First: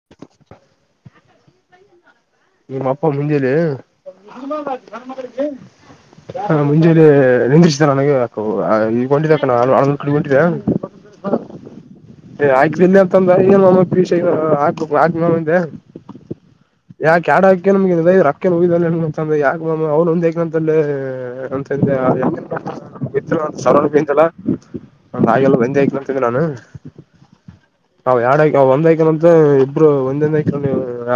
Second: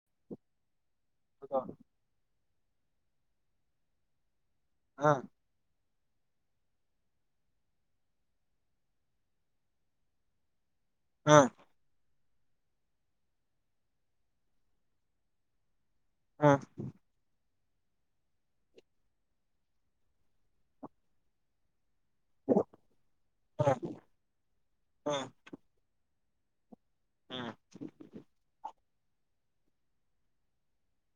[unintelligible] ನಿಮ್ ಅಪ್ಪ ಮುಂಜಲಿ ಹ ಮುಂಜೆ ನಿಂದಿಿಸಿದ್ದ ನನಗೆ ಅ ಈಗೊಂಡಿದ್ದ ಅ ನ ಆೊಂದು ಕಡೆ ಹೊೊಂಡಿದ್ದ [inaudible] ಹಾ ಏ ಹಾಕ್ ಬನ್ನೆ ಅಂತಂದ್ರ ಏನು ನಮ್ಮ ಪಷ ಹಾಕು ಹಾಕ್ ನಿಂದೆ ಹಾ [unintelligible] ಯಾ ಕ್ಯಾಡಗ್ ನಮಗೆ ರೊಕ್ಕ ಹಂತ್ರ ಯಾಕ ಅವ್ ಒಂದಂತ [unintelligible] [unintelligible] ಒ ಸರ್ ಹಾ ಬಂತಲ್ಲ ಒ ಆಲ್ಲ ಬಂದ ಆ ನಾನು ಹ್ಮ್ ಅವ ಎರಡ್ ಒಂದ್ಐಕಂತ ಒಬ್ರು ಒಂದಂದ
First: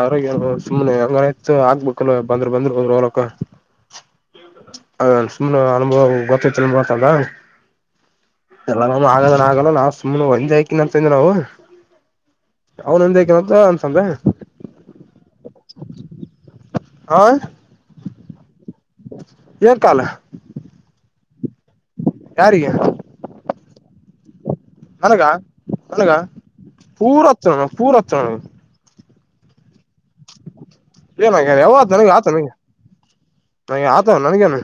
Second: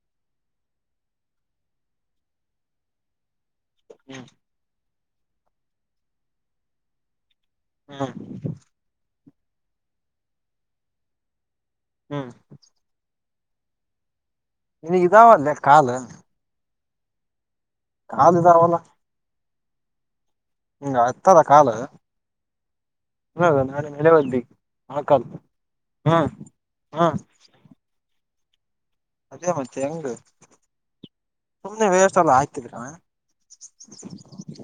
ಆರೋಗ್ಯ ಸುಮ್ನೆ ಹಂಗೈತ್ ಆಗ್ಬೇಕಲ್ವಾ ಬಂದ್ರು ಬಂದ್ರು- ಹೋ- ಹೋಲಕ ಹ್ಮ್ ಸುಮ್ನೆ ಅನುಭವ ಗೊತ್ತತ್ತುತಲ್ಲ. ಹ್ಮ್ ನಾಗ ನಾ ಸುನೆ ಒಂದ ಆಯ್ಕೆ ನಂತಂದವು. ಹ್ಮ್ ಅ -ಅಂತಂದ್ರೆ. ಇನಗೆ ಇದಾವ ಅಲ್ಲೆ ಕಾಲು ಹಾ ಕಾಲ್ದಾರವಲ್ಲ. ಏಕಾಲ. ಹ -ಹತ್ತದ ಕಾಲ ಯಾರಿಗೆ ನಾಳೆ ನಲೆ ಬರ್ಬೇಕ ಅನಗ ಅನಗ ಹ್ಮ್ ಪೂರ್ವೋತ್ತ ಪೂರ್ವ ಚನ. ಅದೇ ಮತ್ತೆ ಹೆಂಗು ಏನಾಗ್ಯ ಯಾವ ಸುಮ್ನೆ ನನಗ ವ್ಯವಥ ಆತ ಎಲ್ಲ ನನಗೆ ಆಯ್ತಿದೀರ. ನನಗೆ ಆತ ನನಗೇನು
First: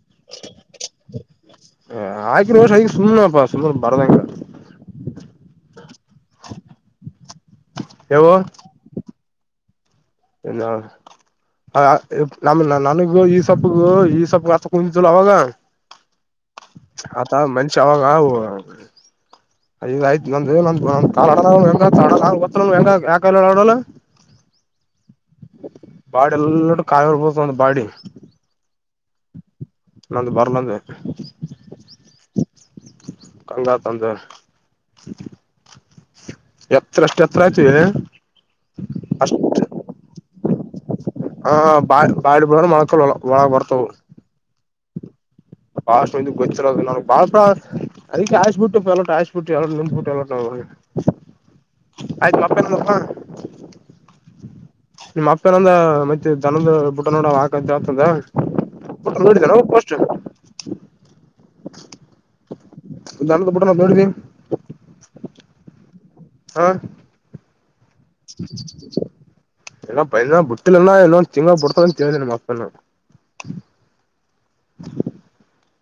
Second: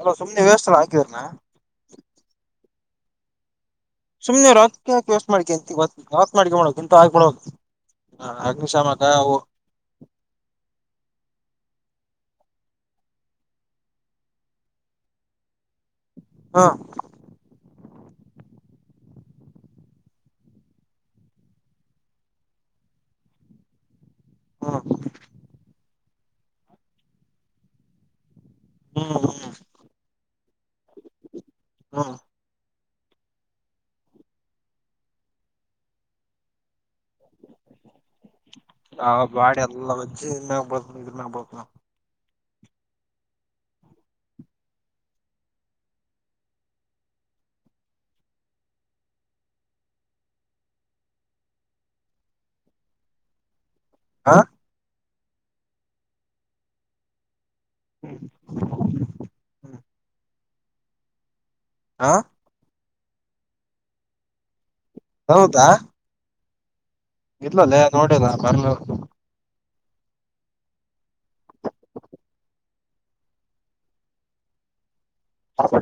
ಅಲೋ ಸುಮನೆ ವ್ಯವಸ್ಥಲ್ಲ ಹಾಕವರಣ. ಆಕಿ ಸುನಪ್ಪ. ಸುಮನೆ ರಾತ್ಕ ಹಾಕಿಸ್ ಮಾಡಿಂತಾತ್ ಮಾಡ ಮಾಡೋಳ ಎಂತ ಆಗಿ ಮಾಡೋಳದು. ಹ- ಅಗ್ನಿಶಾಮಕ ಅವು. ಎಲ್ಲಾ ನಮ ನನಗೂ ಈ ಸೊಬ್ಗೂ ಈ ಸೊಬ ಹತ್ತ ಕುಂತಿದಲ್ಲ ಅವಾಗ. ಹ ಹತಾ ಮಂಚ ಅವೆಲ್ಲಾ. [inaudible] ಯ್ತ್ುಂದ ಗೊ ಹೆಂಗ ಯಾಕಡ ಹ್ಮ್ ಬಾಡ ಎಲ್ಲ ಕಾಯಿರ್ಬೋದು ಒಂದು ಬಾಡಿ. ಹ್ಮ್ -ಹ್ಮ್ ನಂದು ಬರ್ಲಂದೆ. ಹ್ಮ್ ಕಂಗಾ ತಂದ ಎತ್ರ ಅಷ್ಟ್ ಎತ್ರ ಆಯ್ತು. ಹ -ಬಾಡಿ ಎಲ್ಲಿ [unintelligible] ಹಾ- ಬಾ- ಬಾ- ಬ್ರ- ಮಳಕ ಒಳಗ ಬರ್ತವು. ಬಾಷ್ಟ ಗೊಚ್ಚರ ನಾ ಬಾಳಾ. ಅದ ಕಾಯಿಸ್ಬ ಬಿಟ್ಟ ಎಲ್ಲ ಆಯಿಸ್ಬ ಬಿಟ್ಟು ಎಲ್ಲ ನಿಮಬಿಟ್ಟು ಎಲ್ಲೋ, ಆಯ್ತು ಅಪ್ಪ [unintelligible] ನಪ್ಪ ಹಾ ನಿಮ್ಮ್ ಅಪ್ಪನಂದ ಮತ್ತೆ ದನದ ಬುಟ್ಟ ನೋಡ. ಂತ ಆತಂದ ನೋಡಿದಾರ ಹೋಗಪ್ಪ ಅಷ್ಟ [unintelligible] ಆಾ ಒ- ಬಿುಡ ನ- ನೋಡಿ. ಹೌದಾ ಹಾ ಇಲ್ಲಲ್ಲೇ ನೋಡನಾ ಬರ್ಲ. ಎಲ್ಲ ಪ ಬಿಟ್ಟಿಲ್ಲ ಇಲ್ಲೊ ತೀಂಗಾ ಪಡ್ತ ಮಾತ. [unintelligible]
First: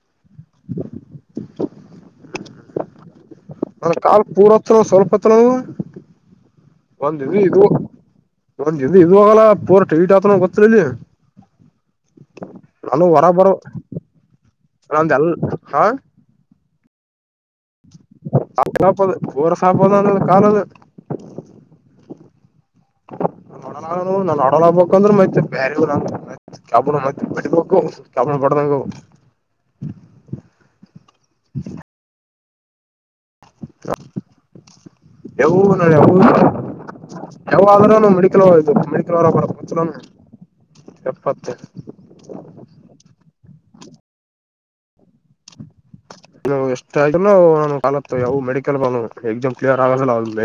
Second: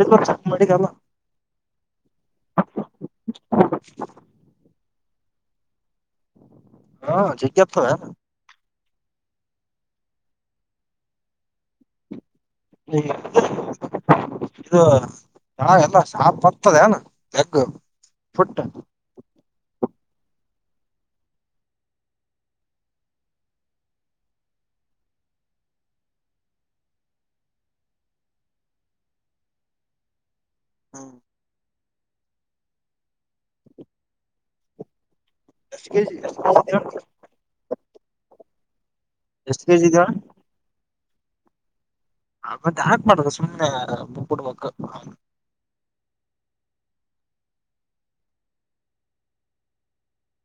ಡ ವರ್ ಚ ಮಾಡಿಕಲ್ಲ [unintelligible] ನನ್ ಕಾಲ್ ಪೂರ್ತ್ನ ಸ್ವಲ್ಪತ್ರನ. ಹಾ ಜಿಜ್ಸ್ತ ಒಂದ್ದ ಇದ ಹೋಗಲ್ಲ ಪೂರ್ ಟೀಟ್ ಆತನ ಗೊತ್ತ ಇಲ್ಲಿ. ಈ ನಾನು ಹೊರಬರ ಇದು ಚ ಎಲ್ಲ ಶಾ ಬರ್ತದೆ ಅನಾ ಅ ಸಾಪ ಊ ಸಾಪದ ಅಂದ ಕಾಲ ಅದಲ್ಲಿ. ಡ -ನಾನ್ಡ ಆಗ್ಬೇಕ ಅಂದ್ರೆ ಮೈತ್ತ ಬೇ ಕ ಮತ್ತಟ್ಟೋಗ ಕಪ ಪಡ್ದಂಗ [unintelligible] ಎಷ್ಟ ಯಾವ್ನು ಕೆಜಿ ಯಾವನ್ನು ಯಾವಾದ್ರೂನು ಮೆಡಿಕಲ್ ಇ ಮೆಡಿಕಲ್ ಅವರ ಬರ ಎಷ್ಟ್ ಕೆಜಿ ಮನು ಇದ ಎಪ್ಪತ್ತ ಮತ್ತೆ ಯಾಕ್ ಮಾಡುದು ಸುಮ್ನೆ [inaudible] [inaudible] ಎಷ್ಟ [unintelligible] ಯಾವು ಮೆಡಿಕಲ್ [unintelligible] ಎಕ್ಸಾಮ್ ಕ್ಲಿಯರ್ ಆಗ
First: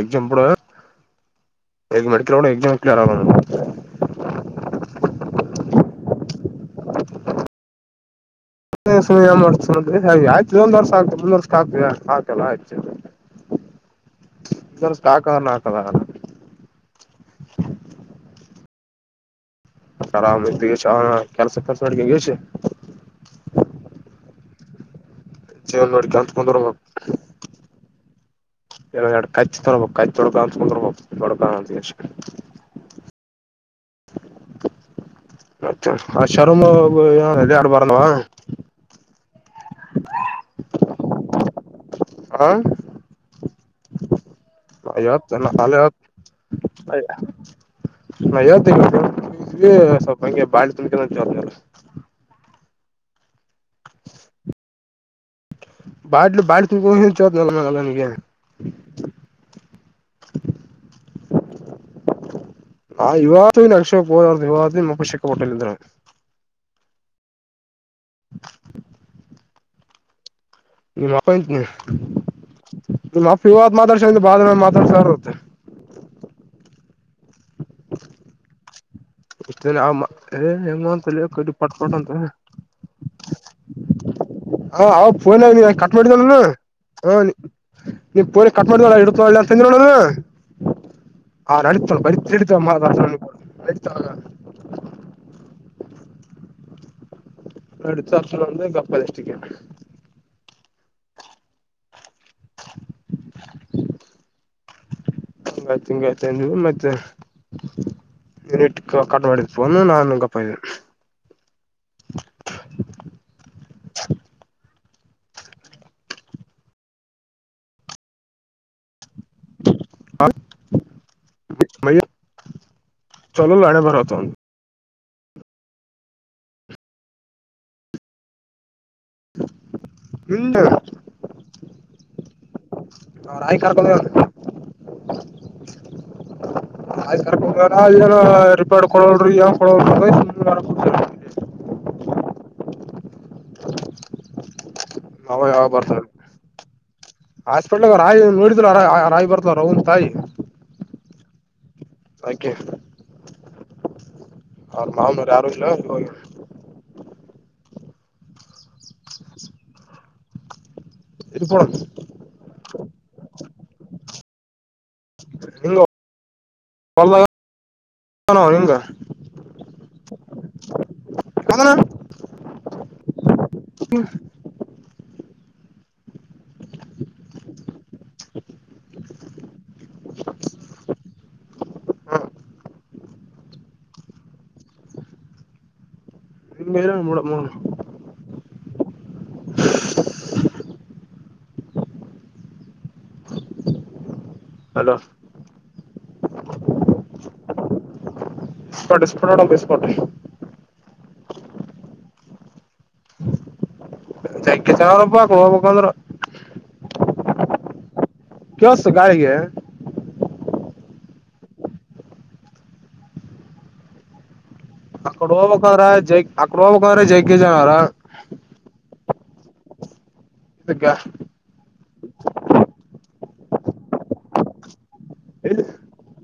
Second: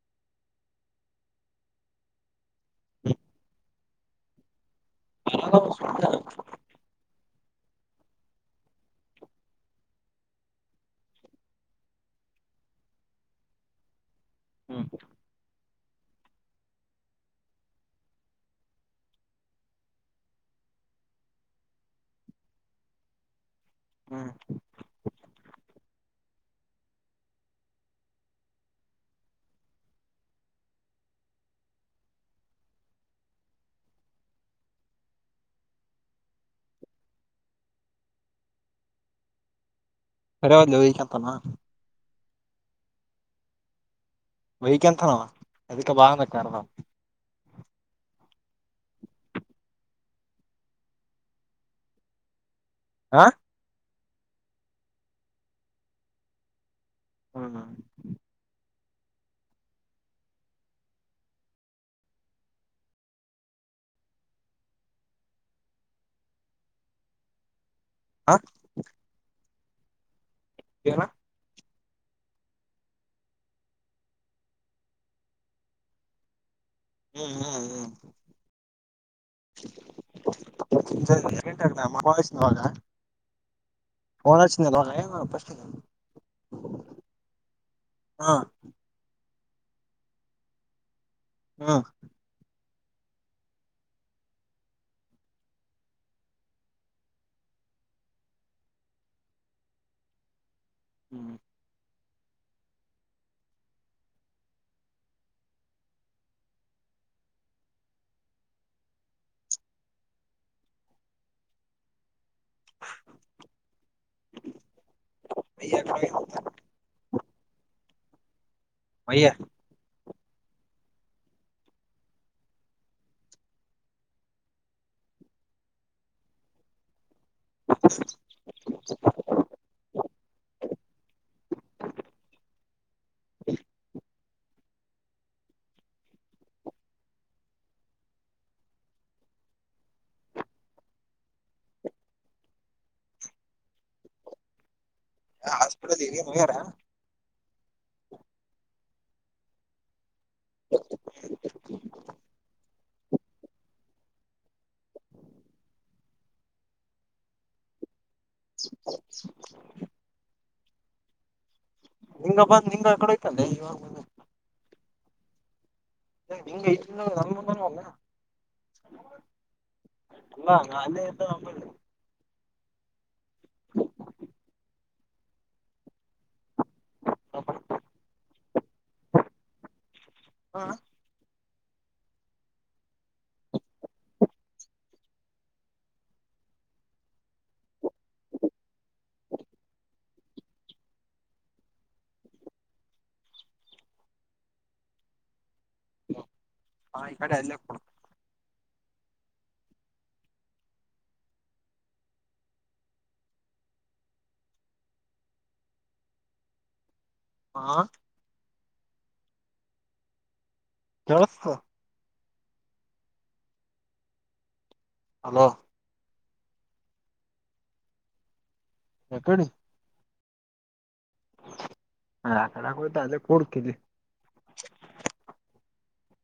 ಎಕ್ಸಾಮ್ ಕೂಡ [unintelligible] [unintelligible] [unintelligible] [inaudible] [unintelligible] ಆರಾಮ ಇದಿಗಿ ಹ ಕೆಲಸ ಕೆಸ ಮಾಡಡಿಗೆ ಗೆಸಿ [inaudible] ಜೀವನ್ ನೋಡ್ಕ ಅಂತ್ ಕುಂದಿರ್ಬೇಕು ಇಏ ಎರಡು ಕಚ್ಚ ತೊಬೋ ಕಚ್ಚ್ ತೊಡ್ಕ ಅಂತಕೊಂಡಬೋ ತೊಡ್ಕ ಅಂತ ಎಷ್ಟ [inaudible] ಮತ್ತೆ ಆ ಶರ್ಮ [unintelligible] ಆಡು ಬಾರವ [unintelligible] ಲವಿಕ ತಮ್ಮ ಹಾ ವೈಕ್ಯಂತನ ಅವ ಹೇಳ್ತಿನೋ ಅದಕ್ಕೆ ಬಾ ಅಂದ ಕರ್ದ [unintelligible] ನಾ ಹೇಳ್ತಿನಿ ಸ್ವಲ್ಪ ಹಂಗೆ ಬಾಳ [unintelligible] ಹಾ ಬಾಟಲ್ ಬಾ [unintelligible] ಹ್ಮ್ ನಿನ್ಗೆ [inaudible] ನಾ ಇವತ್ತು ನನ್ಕ್ಷೋದಾರ್ರ್ದ ವಿವ ಮುಪ್ಪ ಶೆಕ್ಕ ಪಟ್ಟಲ್ಲಿಂದ್ರ [inaudible] ಏನ ನೀ ಮತಂಕಿ ನಿಮ್ಮ ಅಪ್ಪ ಇವತ್ ಮಾತಾಡ್ಸ ಬಾದ ಮೇಲೆ ಮಾತಾಡ್ಸತ್ತೆ ಹ್ಮ್ ಹ್ಮ್ [inaudible] ಇಷ್ಟ ದಿನ ಆ ಏ ಹೆಮ್ಮ ಅಂತಲ್ಲಿ ಕಟ್ಟ ಪಟ್ಕಟ್ಟಂತ ಹ್ಮ್ ಫೋನ್ ಹಚ್ಚಿದ್ನಲ್ಲ ಅವಾಗ ಫೋನ್ ಹಚ್ಚಿದ್ನಲ್ಲ ಹ ಅವ ಅವಾಗ ಫೋನ್ ಆಗ ನೀ ಫಸ್ಟಿಗೆ ಕಟ್ ಮಾಡಿದ್ನು [unintelligible] ಹಾ [unintelligible] [unintelligible] ನಡತ ಒಂದು ಗಪ್ಪ ದಷ್ಟಿಗೆ ಹ್ಮ್ [inaudible] ಮತ್ತೆ ಇಂಗೆತನು ಮತ್ತೆ ಟ್ ಕಟ್ ಮಾಡಿದ್ಫೋನ್ ನಾನು ಗಪ್ಪ ಇದೆ [unintelligible] [inaudible] [unintelligible] ಮಯ್ಯ ಹಾ [unintelligible] ನಾಳೆ ಬರೋತೋ [inaudible] ಹಿಂದ ಅವ್ರ ಆಯ ಕರ್ಕೊಂಡ ಆಯ್ ಕ ರ್ಕೊಂಡೋಗಾರ [unintelligible] [unintelligible] ಹಾಸ್ಪಿಟಲ್ಗೆ ಇಗೆ ಹೋಗ್ಯಾರ ಹಾಸ್ಪಿಟ್ಲ್ಗ ರಾಯಿ ನೋಡಿದ ರ ರಾಯಿ ಬರ್ತವ ಅವ್ರ್ ವನ್ ತಾಯಿ ಆಯಿಕೆ ಅವ್ರ [unintelligible] ಮಾವನರು ಯಾರು ಇಲ್ಲ [inaudible] ಇದು ಕೊಡ ನಿಂಗ ಬಂದ್ ನಿಂಗಕಡೋಯ್ತಲ್ಲೆ ಇವಾಗ ಬಂದ್. ನಿ ನಿಂಗ ಇ ನಲ್ಲ [unintelligible] ಅಲ್ಲ [unintelligible] ಹಿಂಗ ನಾ ಅಲ್ಲೆ ಇದ್ದ ಅವ್ನಬಲ್ಲಿ. ಹ ಹ [unintelligible] ಹಾ ಹ್ಮ್ ನಿಂಗ ಡ ಮಣ [unintelligible] [inaudible] ಹಲೋ ಹಾ ಈ ಕಡೆ [unintelligible] ಅಲ್ಲ [unintelligible] ಸ್ಟ ಸ್ಫೋಟೋಡ ಸ್ಪೋಟ ಜಕ್ಕೆ [unintelligible] ಚಬಕ್ ಹೋಬೇಕಾದ್ರ. ಹಾ ಕೆಳಸ್ತು ಗಾಳಿಗೆ. ಕೆಳಸ್ತದ. ಅಕಡ ಹಲೋ ಹೋಬೇಕಾದ್ರ ಜೈ ಅಕಡ ಹೋಗ್ಬೇಕ್ರ ಜಗ್ಗಿ [unintelligible] ಕೆ ಜನಾರ ಎಕಡಿ. ಇದಕ್ಕ ಆ ನಗು ತಲೆ ಗುಡ್ ಕಿವಿ [inaudible]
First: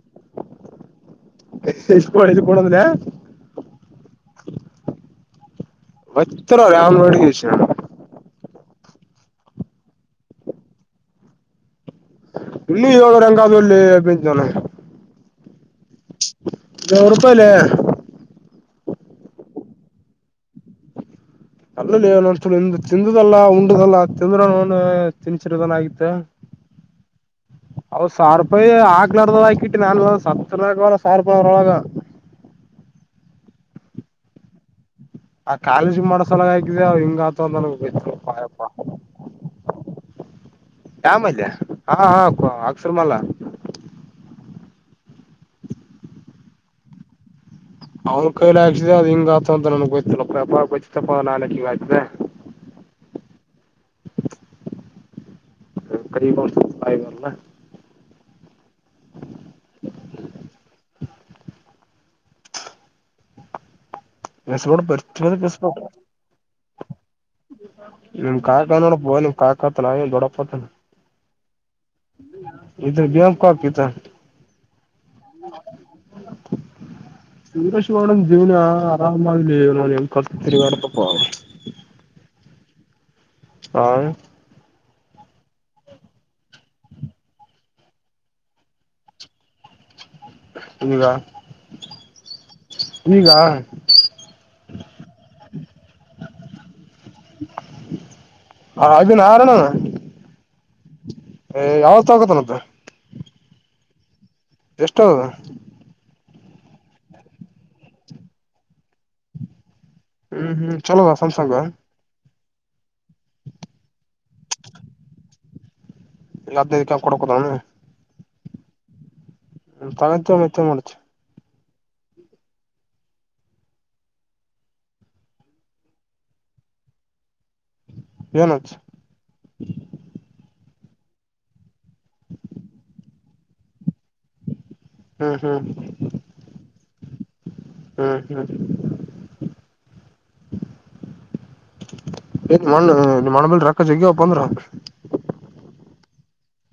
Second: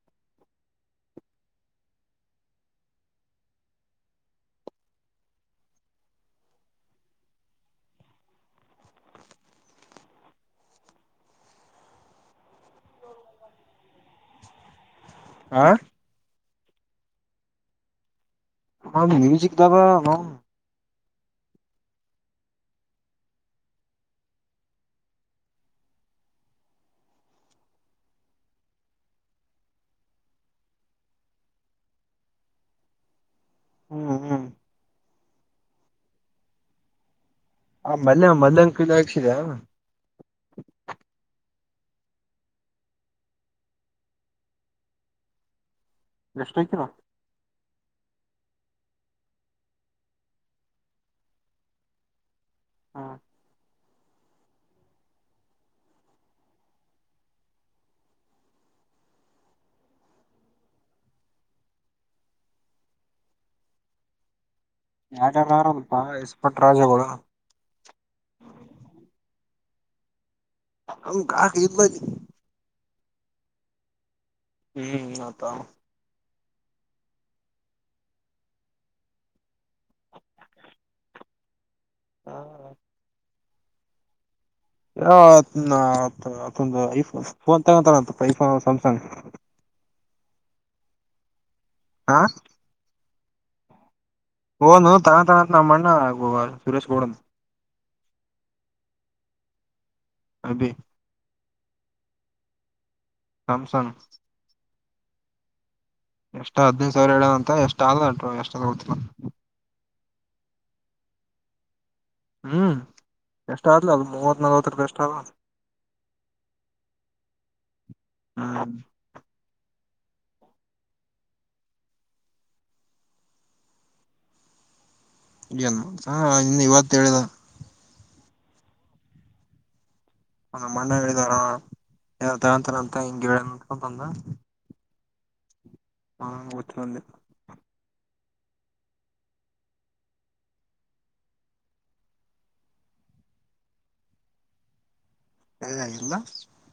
ಎಷ್ಟು ಎಷ್ಟುದು ಕೊಡಂದ್ರೆ ಒತ್ರ ರಾಮನೋಡುಗಿಶ [unintelligible] ಇಏಳ ರಂಗಾದ ಒಳ್ಳಿ ಬೆಂ ಆ ನುರುಪಾಯಿಲೆ. ಹಾ ಮ್ಯೂಜಿಕ್ದಾಗ [unintelligible] ಅಲ್ಲಲೆ [unintelligible] ನೋಡ್ಸ ತಿಂದುದಲ್ಲ ಉಂಡುದಲ್ಲಾ ತಿಂದ್ರ ತಿನತಿರದನ್ ಆಗತ್ತ. [inaudible] ಅವು ಸಾವಿರ ರೂಪಾಯಿ ಹಾಕ್ಲಾರದಾಕಿಟ್ಟಿನಿ [unintelligible] ಸತ್ತರಗ ಸಾವಿರ ರೂಪಾಯಿರೊಳಗ. [inaudible] ಹ್ಮ್ ಹ್ಮ್ ಆ ಕಾಲೇಜ ಮಾಡೋ ಸಲ್ವಾಗ ಹಾಕಿದೇವ್ ಹಿಂಗಾ ೊಂದ ಆ ಮಲ್ಯ ಪ [unintelligible] ಾ ಮಲ್ಯನ್ ಕೈಲಿ ಹಾಕ್ಸಿದ ಯಾ ಮಲ್ಲ್ಯ ಹಾ ಹಾ ಅಕ್ಷರ್ಮಲ್ಲ. ಎಸ್ಟೈತೋ ಅವ್ನ್ ಕೈಲಿ ಹಾಕ್ಸಿದೇವ್ ಅದ ಹಿಂಗ ಆತ ಅಂತ ನನ್ಗ್ ಗೊತ್ತಿಲ್ಲಪ್ಪ [unintelligible] ಗೊತ್ತತ್ತಪ್ಪ ನಾನ್ಯಾಕ ಹಿಂಗ ಆಯ್ತಿದೆ. ಹಾ ಕರಿಗ [unintelligible] ದಲ್ಲ ಹೇ ಸೂಪರ್ ಸರಿಗೆ ಬಿಡಿಸಬೇಕು ಯಾರ್ಯಾರಲ್ಪ ಎಸ್ಪಟ್ ರಾಜಗಳು ನಿಮ್ ಕಾಕಾ ನೋಡಪೊ ನಿಮ್ ಕಾಕಾತ್ ಏನ್ ನ ದೊಡ್ಡಪ್. ಅವು ಕಾಕ [unintelligible] ಇಲ ನೀ ಇದು [unintelligible] ಗಾಮ ಕಿತ ಹ್ಮ್ ಆತ ವೀರೇಶ್ ಗೌಡನ ಜೀವನ ಆರಾಮ ಆಲಿ ನ [unintelligible] ತಿರಗಡತಪ್ಪ. ಹಾ ಯ ಆತನ ಆತ ಆತೊಂದ ಐಫೋನ್ ಫೋನ್ ತಗೊಂತ ಐಫೋನ್ ಸ್ಯಾಮ್ಸಂಗ್. ಈಗ ಆ ಈಗ ಫೋನ್ ತಗಂಡಂಥ ನಮ್ಮಣ್ಣ ಸುರೇಶ್ ಗೌಡ ಹ ಅದ ನ ಆರಣ ಅಬೇ ಏ ಯಾವ ತ ಆಕತ್ತನ್ದ ಸ್ಯಾಮಸಂಗ್ ಎಷ್ಟೌದ ಎಷ್ಟ್ ಹದಿನೈದು ಸಾವಿರ ಹೇಳದ ಅಂತ ಎಷ್ಟ್ ಆಲ್ಂಟ ಎಷ್ಟ ಗೊತ್ತಿಲ್ಲ ಹ್ಮ್ ಹ್ಮ್ ಚಲೋದ ಸ್ಯಾಮ್ಸಂಗ್ ಹ್ಮ್ ಎಷ್ಟ ಆ್ಲ ಅದು ಮೂವತ್ ನಲ್ವತ್ತು ರೂಪಿ ಎಷ್ಟ ಆ ಎಲ್ಲ್ದ ಇದಕ ಕೊಡಕೋುದ ಹ್ಮ್ ತ ಮತ್ತ ಮಾಡಡಚು ನು ಹ ಇನ್ನು ಇವತ್ತು ಹೇಳಿದ ಏನುಚ್ ಒಂದ ಮ್ಣೆ ಹೇಳಿದಾರ ತರ ತರ ಅಂತ ಹಿಂಗಗೆ ಹೇಳ ಬಂದ ಹ್ಮ್ ಹ್ಮ್ ಹಾ ಒತ್ತಂದ ಹಾ ಹಾ ಏ ಮಣ್ಣ ಮಣಬಳ ರಕ್ಕ ಜಗ ಪಂದ್ರ ಸರಿ ಆಾಗಿಲ್ಲ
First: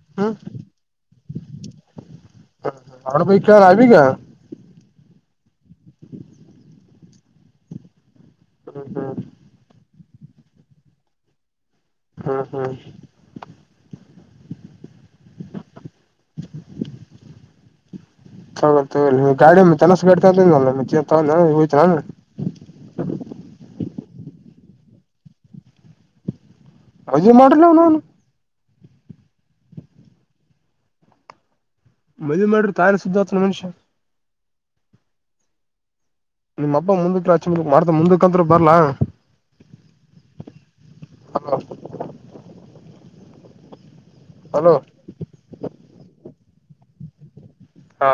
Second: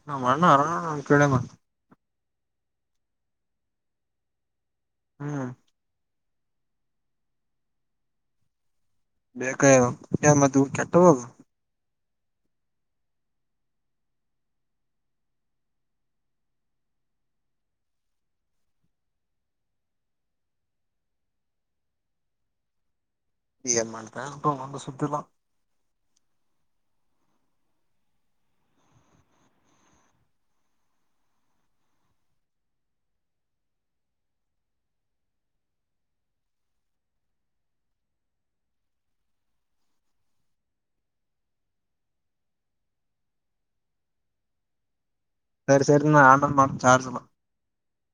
ನಾ ಅಣ್ಣ ಆರಾಮ ಕೇಳ ಮಾಡ್ ಹ ಹಾರ ಬೈ ಚಾರ ಆಗ ಹ್ಮ [unintelligible] ಹ ಬೇಕ ಮ ಕೆಟ್ಟ ಬಬ ಹಾ ಹಾ [inaudible] ತಗ ಗಾಡಿ ತಲಸ ಗಾಡಿ ತ ಹಯ್ತನ ಹ ಈ ಎ ಮಾಡತ ತ ಒಂದು ಸುತ್ತಿಲ್ಲಾ ಅವಜ ಮಾಡ್ರಲ ನ ಅವನು ಮದ್ೆ ಮಾಡ್ರಿ ತಾನ ಸುದ್ದ ಆತ್ರ ಮನುಷ್ಯ ನಿಮ್ಮ್ ಹಬ್ ಮುಂದತ್ರಚ ಮು ಮಾಡ್ತ ಮುಂದಕ್ಕಂ ಬರ್ಲ ಹಲೋ ಹಲೋ ಚಾರ್ ಸಮಲ ಹಾ